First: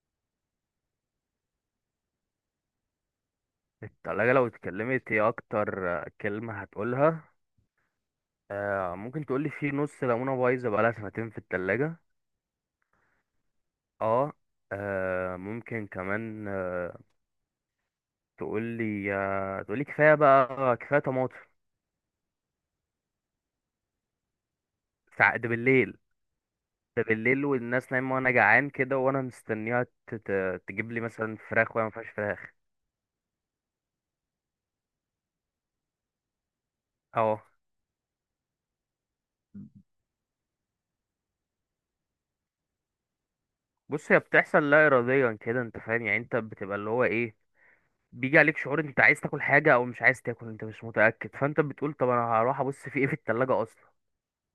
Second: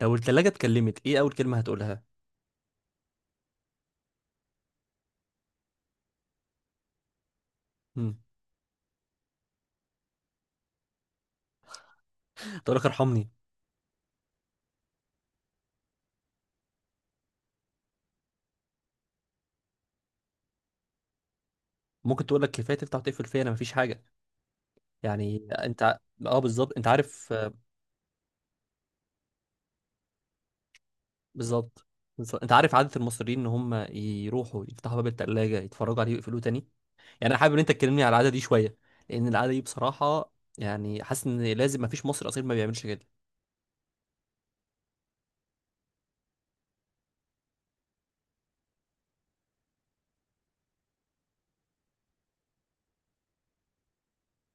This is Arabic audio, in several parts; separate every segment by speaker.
Speaker 1: لو التلاجة اتكلمت ايه أول كلمة هتقولها؟
Speaker 2: التلاجة لو اتكلمت هي أكتر كلمة هتقولها.
Speaker 1: مم.
Speaker 2: آه، ممكن تقولي في نص ليمونة بايظة بقالها سنتين في التلاجة.
Speaker 1: تقول لك ارحمني.
Speaker 2: اه. ممكن كمان تقولي، تقولي كفاية بقى، كفاية طماطم.
Speaker 1: ممكن تقول لك كفاية تفتح وتقفل فيا أنا مفيش حاجة. يعني
Speaker 2: ده
Speaker 1: أنت
Speaker 2: بالليل.
Speaker 1: ع- اه، بالظبط أنت
Speaker 2: ده
Speaker 1: عارف.
Speaker 2: بالليل والناس نايمة وأنا جعان كده، وأنا مستنيها تجيب لي مثلا فراخ وهي
Speaker 1: بالظبط،
Speaker 2: مفيهاش
Speaker 1: بالظبط. أنت
Speaker 2: فراخ.
Speaker 1: عارف عادة المصريين إن هم يروحوا يفتحوا باب التلاجة يتفرجوا عليه ويقفلوه تاني. يعني أنا
Speaker 2: اه.
Speaker 1: حابب إن أنت تكلمني على العادة دي شوية، لأن العادة دي بصراحة يعني حاسس إن لازم مفيش مصري أصيل ما بيعملش كده.
Speaker 2: بص، هي بتحصل لا إراديا كده، أنت فاهم، يعني أنت بتبقى اللي هو إيه، بيجي عليك شعور انت عايز تاكل حاجه او مش عايز تاكل، انت مش متاكد، فانت بتقول طب انا هروح ابص في ايه في التلاجة اصلا.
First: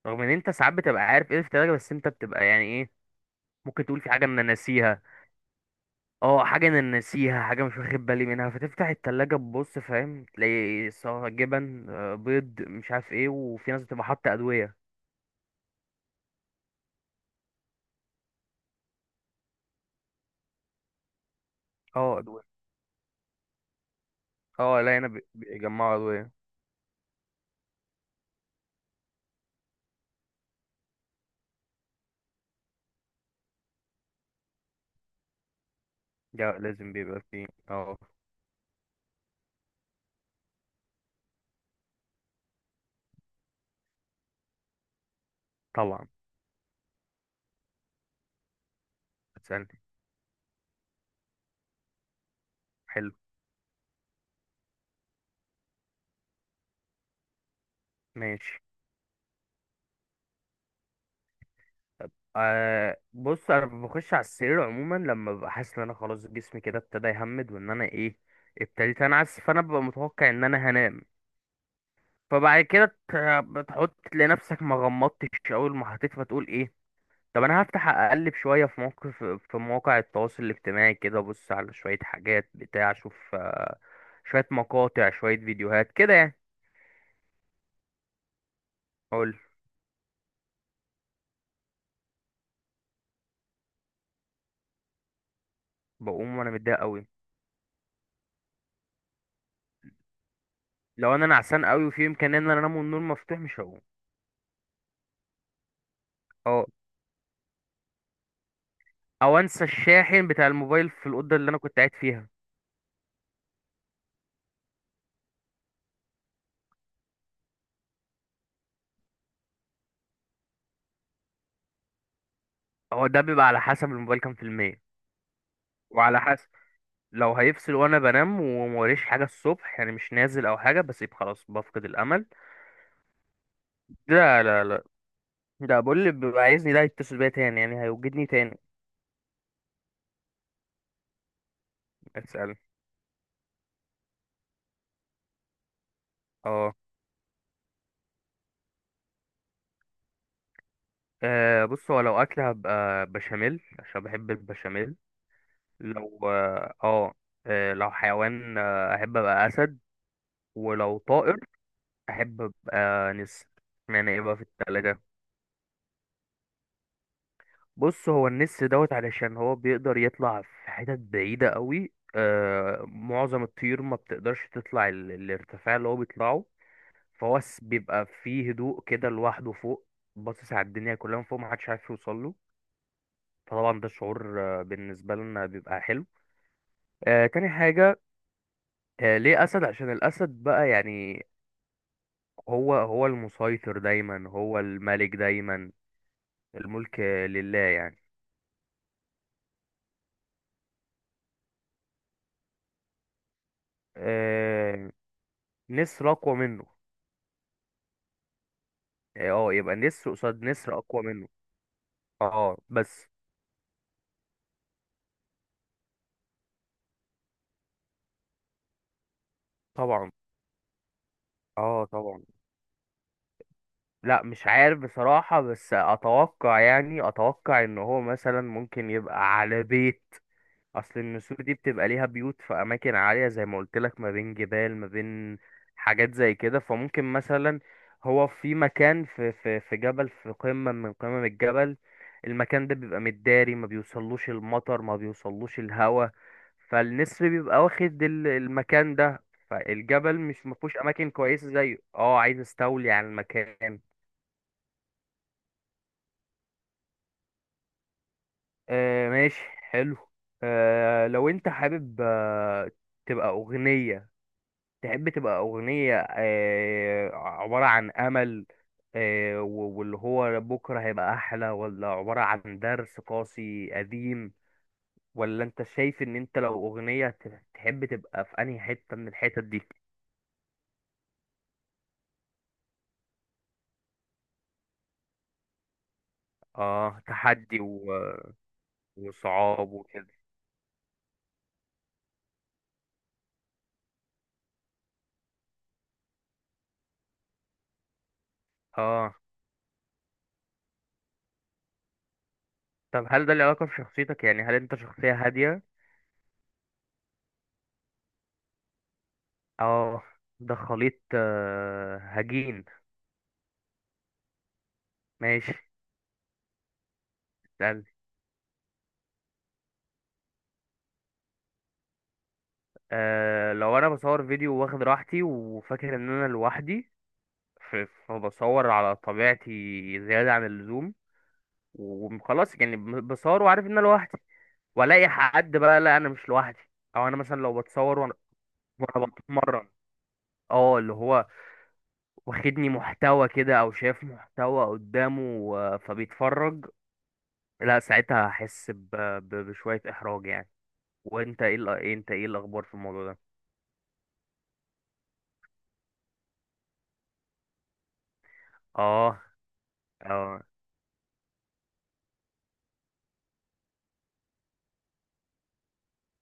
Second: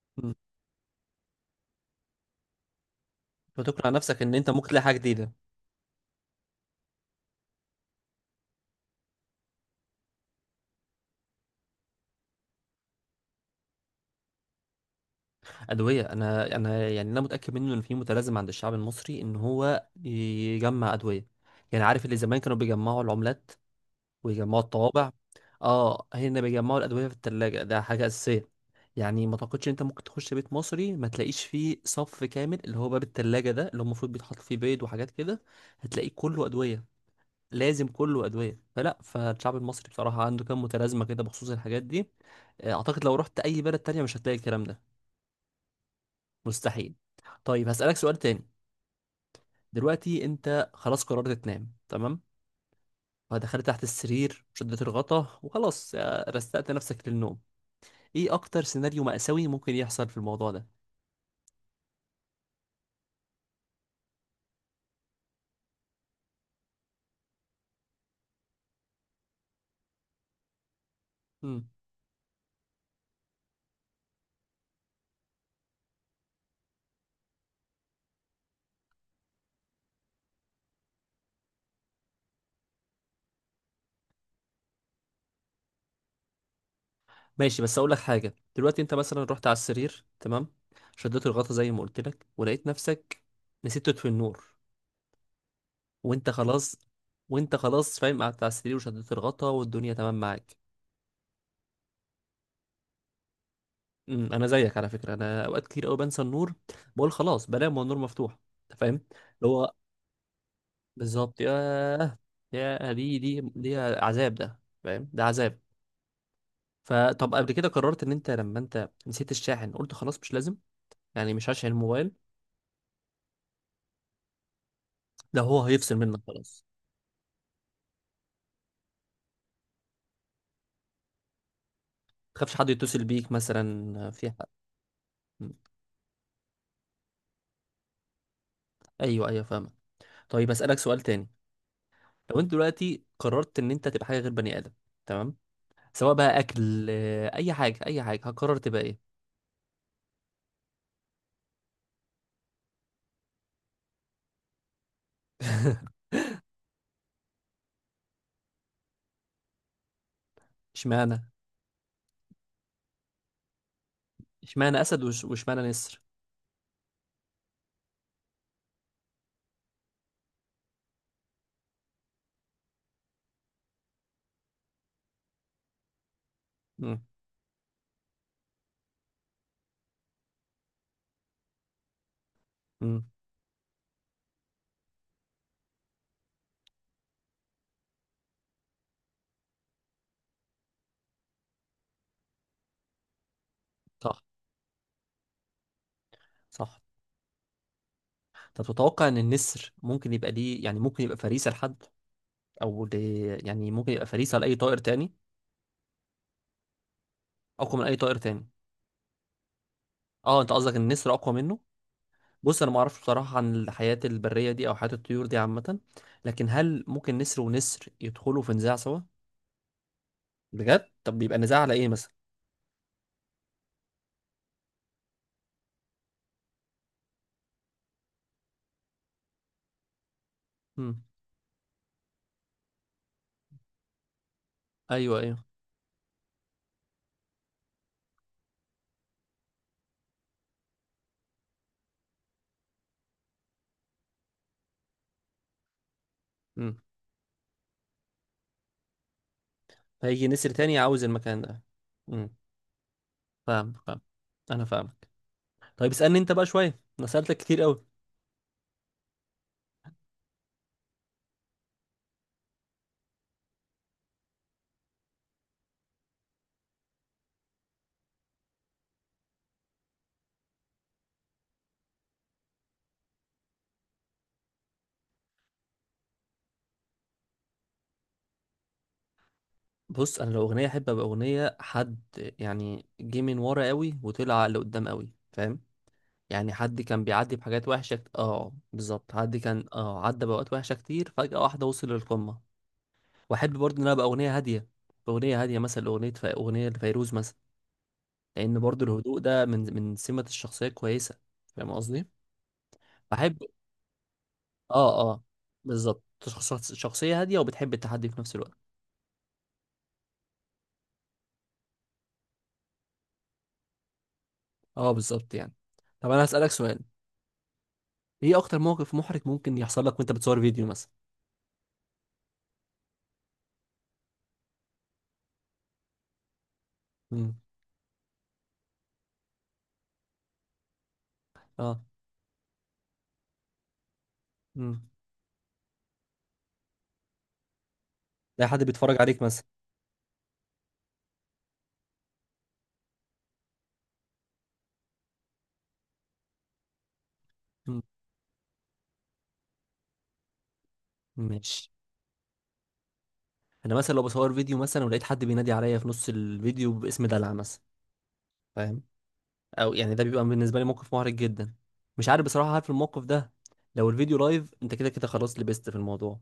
Speaker 2: رغم ان
Speaker 1: مم.
Speaker 2: انت ساعات بتبقى عارف ايه في التلاجة، بس انت بتبقى يعني ايه. ممكن
Speaker 1: فتقنع
Speaker 2: تقول في
Speaker 1: نفسك
Speaker 2: حاجه
Speaker 1: إن
Speaker 2: انا
Speaker 1: أنت ممكن تلاقي حاجة
Speaker 2: ناسيها.
Speaker 1: جديدة.
Speaker 2: اه، حاجه انا ناسيها، حاجه مش واخد بالي منها، فتفتح التلاجة تبص، فاهم، تلاقي سواء جبن، بيض، مش عارف ايه، وفي ناس بتبقى حاطه ادويه.
Speaker 1: أدوية، أنا يعني أنا متأكد منه إن في متلازمة عند الشعب المصري إن هو يجمع أدوية. يعني عارف اللي
Speaker 2: اه،
Speaker 1: زمان
Speaker 2: ادويه.
Speaker 1: كانوا بيجمعوا العملات ويجمعوا
Speaker 2: اه، لا، هنا
Speaker 1: الطوابع.
Speaker 2: بيجمعوا
Speaker 1: آه،
Speaker 2: ادويه.
Speaker 1: هنا بيجمعوا الأدوية في التلاجة، ده حاجة أساسية. يعني ما تعتقدش إن أنت ممكن تخش بيت مصري ما تلاقيش فيه صف كامل اللي هو باب التلاجة، ده اللي هو المفروض بيتحط فيه بيض وحاجات كده. هتلاقيه كله
Speaker 2: ده
Speaker 1: أدوية.
Speaker 2: لازم بيبقى فيه،
Speaker 1: لازم
Speaker 2: اه.
Speaker 1: كله أدوية. فالشعب المصري بصراحة عنده كام متلازمة كده بخصوص الحاجات دي. أعتقد لو رحت أي بلد تانية مش هتلاقي الكلام ده.
Speaker 2: طبعا.
Speaker 1: مستحيل. طيب هسألك سؤال تاني.
Speaker 2: هتسألني.
Speaker 1: دلوقتي انت خلاص قررت تنام، تمام؟
Speaker 2: حلو.
Speaker 1: فدخلت تحت السرير، شدت الغطا وخلاص، رستقت نفسك للنوم. ايه
Speaker 2: ماشي.
Speaker 1: اكتر سيناريو مأساوي ممكن يحصل في الموضوع ده؟
Speaker 2: أه بص، انا بخش على السرير عموما لما ببقى حاسس ان انا خلاص جسمي كده ابتدى يهمد، وان انا ايه، ابتديت انعس، فانا ببقى متوقع ان انا هنام.
Speaker 1: مم.
Speaker 2: فبعد كده ت- بتحط لنفسك ما غمضتش اول ما حطيت، فتقول ايه، طب انا هفتح اقلب شويه في موقف، في مواقع التواصل الاجتماعي كده، ابص على شويه حاجات بتاع اشوف، شويه مقاطع، شويه فيديوهات كده يعني.
Speaker 1: ماشي، بس اقول لك حاجة. دلوقتي انت مثلا
Speaker 2: اقول.
Speaker 1: رحت على السرير، تمام، شدت الغطا زي ما قلت لك ولقيت نفسك نسيت تطفي النور وانت
Speaker 2: بقوم وانا
Speaker 1: خلاص
Speaker 2: متضايق قوي.
Speaker 1: وانت خلاص فاهم، قعدت على السرير وشدت الغطا والدنيا تمام معاك.
Speaker 2: لو انا نعسان قوي وفي امكانيه ان انا انام والنور مفتوح، مش هقوم.
Speaker 1: انا زيك على فكره، انا اوقات كتير قوي بنسى النور.
Speaker 2: اه.
Speaker 1: بقول خلاص بنام والنور مفتوح، انت فاهم
Speaker 2: او
Speaker 1: اللي
Speaker 2: انسى
Speaker 1: هو.
Speaker 2: الشاحن بتاع الموبايل في الاوضه
Speaker 1: بالظبط،
Speaker 2: اللي انا كنت قاعد
Speaker 1: ياه.
Speaker 2: فيها.
Speaker 1: يا دي عذاب، ده فاهم، ده عذاب. فطب قبل كده قررت ان انت لما انت نسيت الشاحن قلت خلاص مش لازم، يعني مش هشحن الموبايل.
Speaker 2: هو ده بيبقى على حسب الموبايل كام في المية،
Speaker 1: ده هو هيفصل منك
Speaker 2: وعلى حسب،
Speaker 1: خلاص.
Speaker 2: لو هيفصل وانا بنام وموريش حاجه الصبح يعني مش نازل او حاجه، بسيب خلاص، بفقد الامل.
Speaker 1: ما تخافش حد يتصل بيك مثلا في
Speaker 2: لا
Speaker 1: حق؟
Speaker 2: لا لا.
Speaker 1: أمم،
Speaker 2: ده بقول اللي بيبقى عايزني ده يتصل بيا تاني، يعني هيوجدني تاني.
Speaker 1: ايوه، ايوه، فاهمك. طيب اسالك سؤال تاني. لو انت
Speaker 2: اسال.
Speaker 1: دلوقتي قررت ان انت تبقى حاجه غير بني ادم، تمام، سواء بقى
Speaker 2: اه.
Speaker 1: اكل، اي حاجه، اي حاجه، هتقرر تبقى ايه؟
Speaker 2: بص، هو لو اكل هبقى بشاميل عشان بحب البشاميل. لو اه آه، لو حيوان، احب ابقى اسد. ولو
Speaker 1: اشمعنى؟
Speaker 2: طائر احب ابقى نسر. معنى ايه بقى في
Speaker 1: اشمعنى
Speaker 2: التلاجة.
Speaker 1: اسد واشمعنى نسر؟
Speaker 2: بص، هو النس دوت علشان هو بيقدر يطلع في حتت بعيدة قوي، آه، معظم الطيور ما بتقدرش تطلع الارتفاع اللي هو بيطلعه.
Speaker 1: امم.
Speaker 2: بيبقى فيه هدوء كده لوحده فوق، باصص على الدنيا كلها من فوق، محدش عارف يوصل له.
Speaker 1: امم.
Speaker 2: فطبعا ده شعور، بالنسبة لنا بيبقى حلو. آه، تاني حاجة، آه، ليه أسد؟ عشان الأسد بقى يعني، هو المسيطر
Speaker 1: صح،
Speaker 2: دايما، هو الملك دايما.
Speaker 1: صح.
Speaker 2: الملك لله يعني.
Speaker 1: طب تتوقع ان النسر ممكن يبقى ليه، يعني ممكن يبقى فريسه لحد، او ل... يعني ممكن يبقى فريسه لاي طائر
Speaker 2: آه،
Speaker 1: تاني؟
Speaker 2: نسر أقوى منه.
Speaker 1: اقوى من اي طائر تاني؟
Speaker 2: اه، آه، يبقى نسر
Speaker 1: اه،
Speaker 2: قصاد
Speaker 1: انت قصدك
Speaker 2: نسر اقوى
Speaker 1: النسر
Speaker 2: منه.
Speaker 1: اقوى منه.
Speaker 2: اه،
Speaker 1: بص انا ما اعرفش
Speaker 2: بس.
Speaker 1: بصراحه عن الحياه البريه دي او حياه الطيور دي عامه، لكن هل ممكن نسر ونسر يدخلوا في نزاع سوا؟
Speaker 2: طبعا.
Speaker 1: بجد؟ طب بيبقى نزاع على
Speaker 2: اه
Speaker 1: ايه مثلا؟
Speaker 2: طبعا. لا، مش عارف بصراحة، بس اتوقع يعني، اتوقع ان هو مثلا ممكن يبقى على بيت. اصل
Speaker 1: امم.
Speaker 2: النسور دي بتبقى ليها بيوت في اماكن عاليه زي ما قلت لك، ما بين جبال، ما
Speaker 1: ايوه، ايوه.
Speaker 2: بين حاجات زي كده. فممكن مثلا هو في مكان في جبل، في قمه من قمم الجبل، المكان ده بيبقى متداري، ما بيوصلوش المطر، ما بيوصلوش الهواء.
Speaker 1: امم.
Speaker 2: فالنسر بيبقى واخد المكان ده. فالجبل
Speaker 1: هيجي
Speaker 2: مش
Speaker 1: نسر
Speaker 2: مفهوش
Speaker 1: تاني عاوز
Speaker 2: اماكن
Speaker 1: المكان
Speaker 2: كويسه
Speaker 1: ده.
Speaker 2: زيه، اه،
Speaker 1: امم.
Speaker 2: عايز استولي على
Speaker 1: فاهم،
Speaker 2: المكان.
Speaker 1: فاهم. انا فاهم. طيب اسألني انت بقى شوية، انا سألتك كتير قوي.
Speaker 2: آه ماشي. حلو. آه لو انت حابب، آه، تبقى اغنيه، تحب تبقى أغنية، عبارة عن أمل، واللي هو بكرة هيبقى أحلى، ولا عبارة عن درس قاسي قديم، ولا أنت شايف إن أنت لو أغنية تحب تبقى في أنهي حتة من الحتت دي؟
Speaker 1: بص انا لو اغنية احب ابقى اغنية حد، يعني جه من ورا قوي وطلع لقدام قوي، فاهم؟ يعني حد
Speaker 2: آه،
Speaker 1: كان بيعدي
Speaker 2: تحدي
Speaker 1: بحاجات وحشة اه بالظبط، حد كان
Speaker 2: وصعاب وكده.
Speaker 1: عدى بأوقات وحشة كتير، فجأة واحدة وصل للقمة. واحب برضه ان انا ابقى اغنية هادية، اغنية هادية مثلا، اغنية اغنية لفيروز مثلا، لان برضه
Speaker 2: آه،
Speaker 1: الهدوء ده من سمة الشخصية كويسة، فاهم قصدي؟
Speaker 2: طب هل ده
Speaker 1: بحب.
Speaker 2: له علاقة بشخصيتك؟ يعني هل أنت
Speaker 1: اه،
Speaker 2: شخصية
Speaker 1: اه،
Speaker 2: هادية؟
Speaker 1: بالظبط، شخصية هادية وبتحب التحدي في نفس الوقت.
Speaker 2: آه، ده خليط، هجين.
Speaker 1: اه بالظبط، يعني.
Speaker 2: ماشي.
Speaker 1: طب انا هسألك سؤال.
Speaker 2: اسأل.
Speaker 1: ايه اكتر موقف محرج ممكن يحصل لك وانت بتصور فيديو مثلا؟
Speaker 2: آه، لو انا بصور فيديو واخد راحتي وفاكر ان انا لوحدي،
Speaker 1: امم.
Speaker 2: ف- فبصور على طبيعتي زيادة عن اللزوم،
Speaker 1: اه.
Speaker 2: وخلاص يعني، بصور وعارف ان انا لوحدي،
Speaker 1: امم.
Speaker 2: والاقي حد بقى لا انا مش لوحدي. او انا مثلا لو بتصور وانا،
Speaker 1: لاقي حد بيتفرج
Speaker 2: وأنا
Speaker 1: عليك مثلا.
Speaker 2: بتمرن، اه، اللي هو واخدني محتوى كده او شايف محتوى قدامه فبيتفرج، لا
Speaker 1: امم.
Speaker 2: ساعتها هحس بشوية احراج يعني. وانت ايه
Speaker 1: ماشي.
Speaker 2: انت ايه الاخبار في الموضوع ده.
Speaker 1: انا مثلا لو بصور فيديو مثلا ولقيت حد بينادي عليا في نص الفيديو باسم دلع مثلا، فاهم؟
Speaker 2: اه.
Speaker 1: او يعني ده بيبقى
Speaker 2: اه
Speaker 1: بالنسبه لي موقف محرج جدا. مش عارف بصراحه، عارف الموقف ده؟ لو الفيديو لايف انت كده كده خلاص لبست في الموضوع،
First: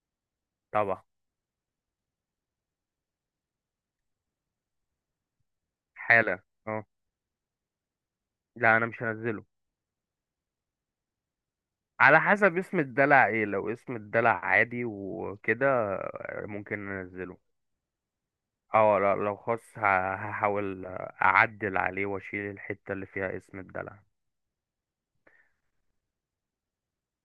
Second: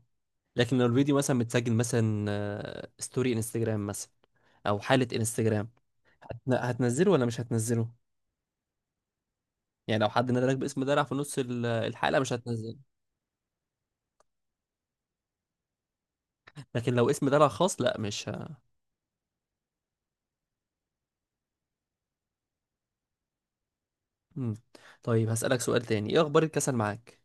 Speaker 1: لكن لو
Speaker 2: طبعا.
Speaker 1: الفيديو مثلا متسجل مثلا، ستوري انستجرام مثلا او حاله انستجرام،
Speaker 2: حالا اه.
Speaker 1: هتنزله ولا مش هتنزله؟
Speaker 2: لا انا مش هنزله.
Speaker 1: يعني لو حد نادى لك باسم دلع في نص الحلقه
Speaker 2: على
Speaker 1: مش
Speaker 2: حسب
Speaker 1: هتنزله.
Speaker 2: اسم الدلع ايه، لو اسم الدلع عادي وكده، ممكن
Speaker 1: لكن لو اسم
Speaker 2: ننزله.
Speaker 1: دلع خاص لا مش ه...
Speaker 2: اه لا، لو خاص هحاول اعدل عليه واشيل الحتة اللي فيها اسم الدلع.
Speaker 1: مم. طيب هسألك سؤال تاني. ايه اخبار الكسل معاك؟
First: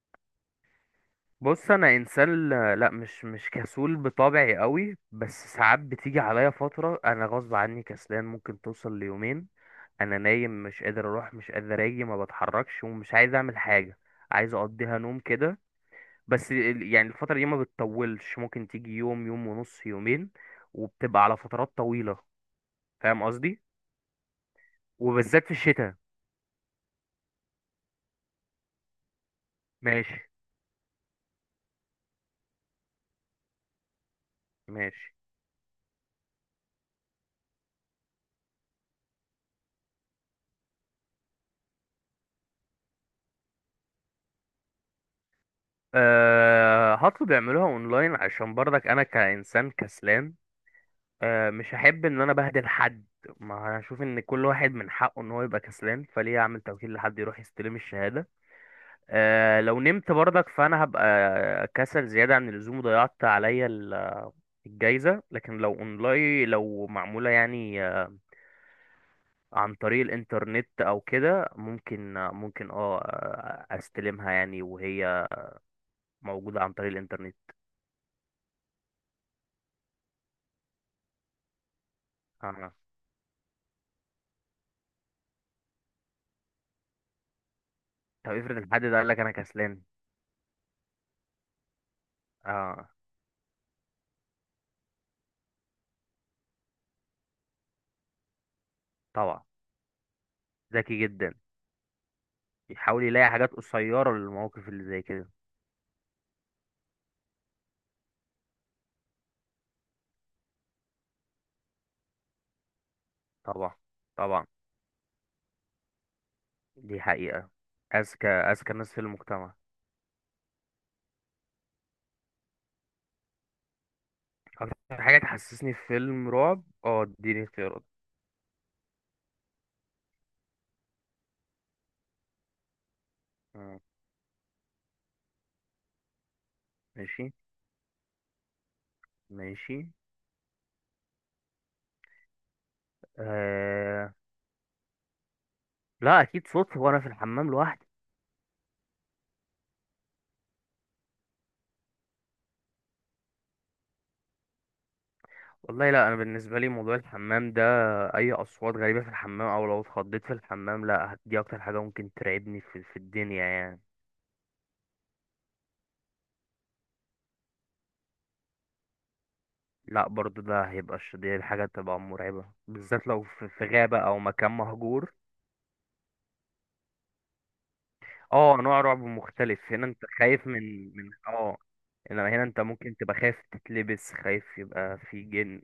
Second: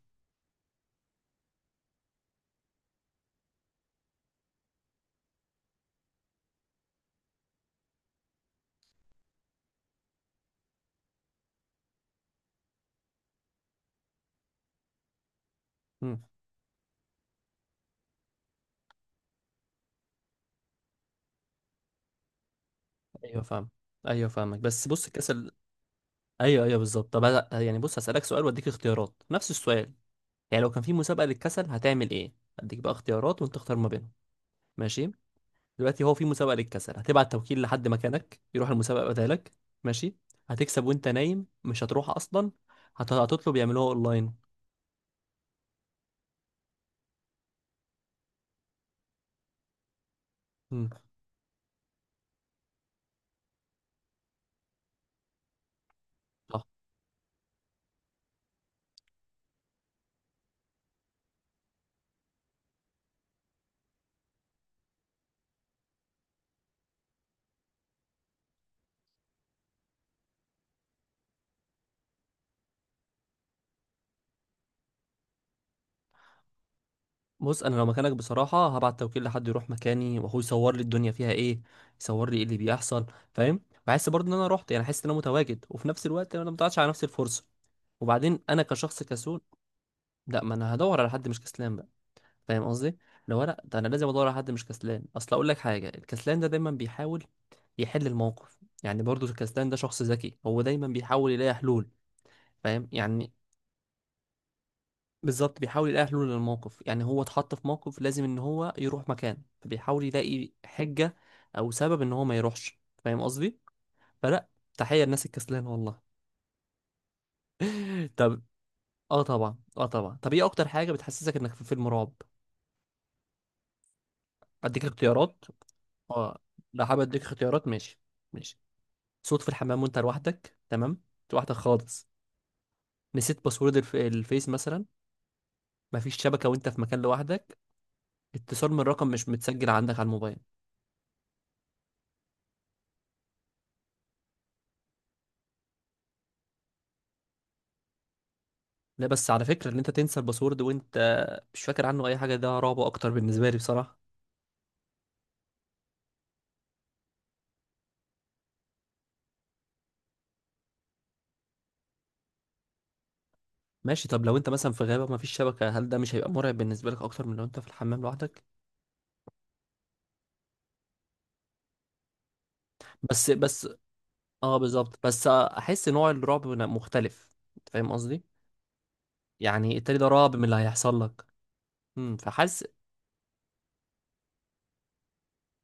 Speaker 2: بص انا انسان، لا مش كسول بطبعي قوي، بس ساعات بتيجي عليا فترة انا غصب عني كسلان، ممكن توصل ليومين. انا نايم مش قادر اروح، مش قادر اجي، ما بتحركش ومش عايز اعمل حاجة، عايز اقضيها نوم كده.
Speaker 1: مم.
Speaker 2: بس يعني الفترة دي ما بتطولش، ممكن تيجي يوم، يوم ونص، يومين، وبتبقى على فترات طويلة، فاهم
Speaker 1: ايوه،
Speaker 2: قصدي.
Speaker 1: فاهم. ايوه، فاهمك. بس بص
Speaker 2: وبالذات
Speaker 1: الكسل.
Speaker 2: في الشتاء.
Speaker 1: ايوه، ايوه، بالظبط. طب يعني بص هسألك سؤال واديك اختيارات نفس السؤال،
Speaker 2: ماشي.
Speaker 1: يعني لو كان في مسابقة للكسل هتعمل ايه؟ اديك بقى اختيارات وانت تختار ما بينهم. ماشي.
Speaker 2: ماشي.
Speaker 1: دلوقتي هو في مسابقة للكسل هتبعت توكيل لحد مكانك يروح المسابقة بدالك؟ ماشي. هتكسب وانت نايم، مش هتروح اصلا. هتطلب يعملوها اونلاين؟
Speaker 2: أه هطلب يعملوها اونلاين عشان برضك انا كإنسان كسلان،
Speaker 1: مم.
Speaker 2: أه مش هحب ان انا بهدل حد. ما هشوف ان كل واحد من حقه ان هو يبقى كسلان، فليه اعمل
Speaker 1: صح.
Speaker 2: توكيل لحد يروح يستلم الشهادة. أه لو نمت برضك فانا هبقى كسل زيادة عن اللزوم وضيعت عليا الجايزة، لكن لو اونلاين، لو معمولة يعني، عن طريق الانترنت او كده، ممكن ممكن استلمها يعني وهي موجودة عن طريق الانترنت.
Speaker 1: بص انا لو مكانك بصراحه هبعت توكيل لحد يروح مكاني واخوه يصور لي الدنيا فيها ايه، يصور لي ايه اللي
Speaker 2: اه.
Speaker 1: بيحصل، فاهم؟ بحس برضه ان انا رحت، يعني احس ان انا متواجد، وفي نفس الوقت انا ما ضيعتش على نفسي الفرصه.
Speaker 2: طب
Speaker 1: وبعدين
Speaker 2: افرض
Speaker 1: انا
Speaker 2: الحد ده
Speaker 1: كشخص
Speaker 2: قال لك انا
Speaker 1: كسول،
Speaker 2: كسلان.
Speaker 1: لا، ما انا هدور على حد مش كسلان بقى، فاهم
Speaker 2: اه
Speaker 1: قصدي؟ لو لا، ده انا لازم ادور على حد مش كسلان. اصل اقول لك حاجه، الكسلان ده دايما بيحاول يحل الموقف، يعني برضه
Speaker 2: طبعا.
Speaker 1: الكسلان ده شخص ذكي، هو دايما
Speaker 2: ذكي
Speaker 1: بيحاول
Speaker 2: جدا.
Speaker 1: يلاقي حلول، فاهم
Speaker 2: يحاول يلاقي
Speaker 1: يعني؟
Speaker 2: حاجات قصيرة للمواقف اللي زي كده.
Speaker 1: بالظبط، بيحاول يلاقي حلول للموقف، يعني هو اتحط في موقف لازم ان هو يروح مكان فبيحاول يلاقي حجة او سبب ان هو ما يروحش، فاهم قصدي؟
Speaker 2: طبعا. طبعا.
Speaker 1: فلا تحية للناس الكسلانة والله.
Speaker 2: دي حقيقة. اذكى،
Speaker 1: طب،
Speaker 2: اذكى الناس في
Speaker 1: اه
Speaker 2: المجتمع.
Speaker 1: طبعا، اه طبعا. طب ايه اكتر حاجة بتحسسك انك في فيلم رعب؟ اديك
Speaker 2: اكتر حاجة
Speaker 1: اختيارات.
Speaker 2: تحسسني في فيلم
Speaker 1: اه.
Speaker 2: رعب،
Speaker 1: لا، حابب
Speaker 2: اه
Speaker 1: اديك
Speaker 2: اديني
Speaker 1: اختيارات،
Speaker 2: اختيارات.
Speaker 1: ماشي. ماشي. صوت في الحمام وانت لوحدك، تمام، انت لوحدك خالص. نسيت باسورد
Speaker 2: آه،
Speaker 1: الفيس مثلا. مفيش شبكة وانت في مكان
Speaker 2: ماشي.
Speaker 1: لوحدك. اتصال من رقم مش متسجل
Speaker 2: ماشي.
Speaker 1: عندك على الموبايل.
Speaker 2: آه، لا اكيد صوتي وانا في الحمام لوحدي.
Speaker 1: لا، بس على فكرة ان انت تنسى الباسورد وانت مش فاكر عنه اي حاجة، ده رعب اكتر بالنسبة لي بصراحة.
Speaker 2: والله لا، انا بالنسبه لي موضوع الحمام ده، اي اصوات غريبه في الحمام، او لو اتخضيت في الحمام، لا دي اكتر حاجه ممكن ترعبني في، في الدنيا يعني.
Speaker 1: ماشي. طب لو انت مثلا في غابة ما فيش شبكة، هل ده مش هيبقى مرعب بالنسبة لك اكتر من لو انت في الحمام لوحدك؟
Speaker 2: لا برضو ده هيبقى دي حاجه تبقى مرعبه، بالذات لو
Speaker 1: بس،
Speaker 2: في، في
Speaker 1: بس.
Speaker 2: غابه او مكان
Speaker 1: اه، بالظبط،
Speaker 2: مهجور.
Speaker 1: بس احس نوع الرعب هنا مختلف، انت فاهم قصدي؟
Speaker 2: اه، نوع رعب مختلف
Speaker 1: يعني
Speaker 2: هنا،
Speaker 1: التاني
Speaker 2: انت
Speaker 1: ده رعب من
Speaker 2: خايف
Speaker 1: اللي
Speaker 2: من
Speaker 1: هيحصل لك.
Speaker 2: اه، انما هنا انت
Speaker 1: فحاسس.
Speaker 2: ممكن تبقى خايف تتلبس، خايف يبقى في جن.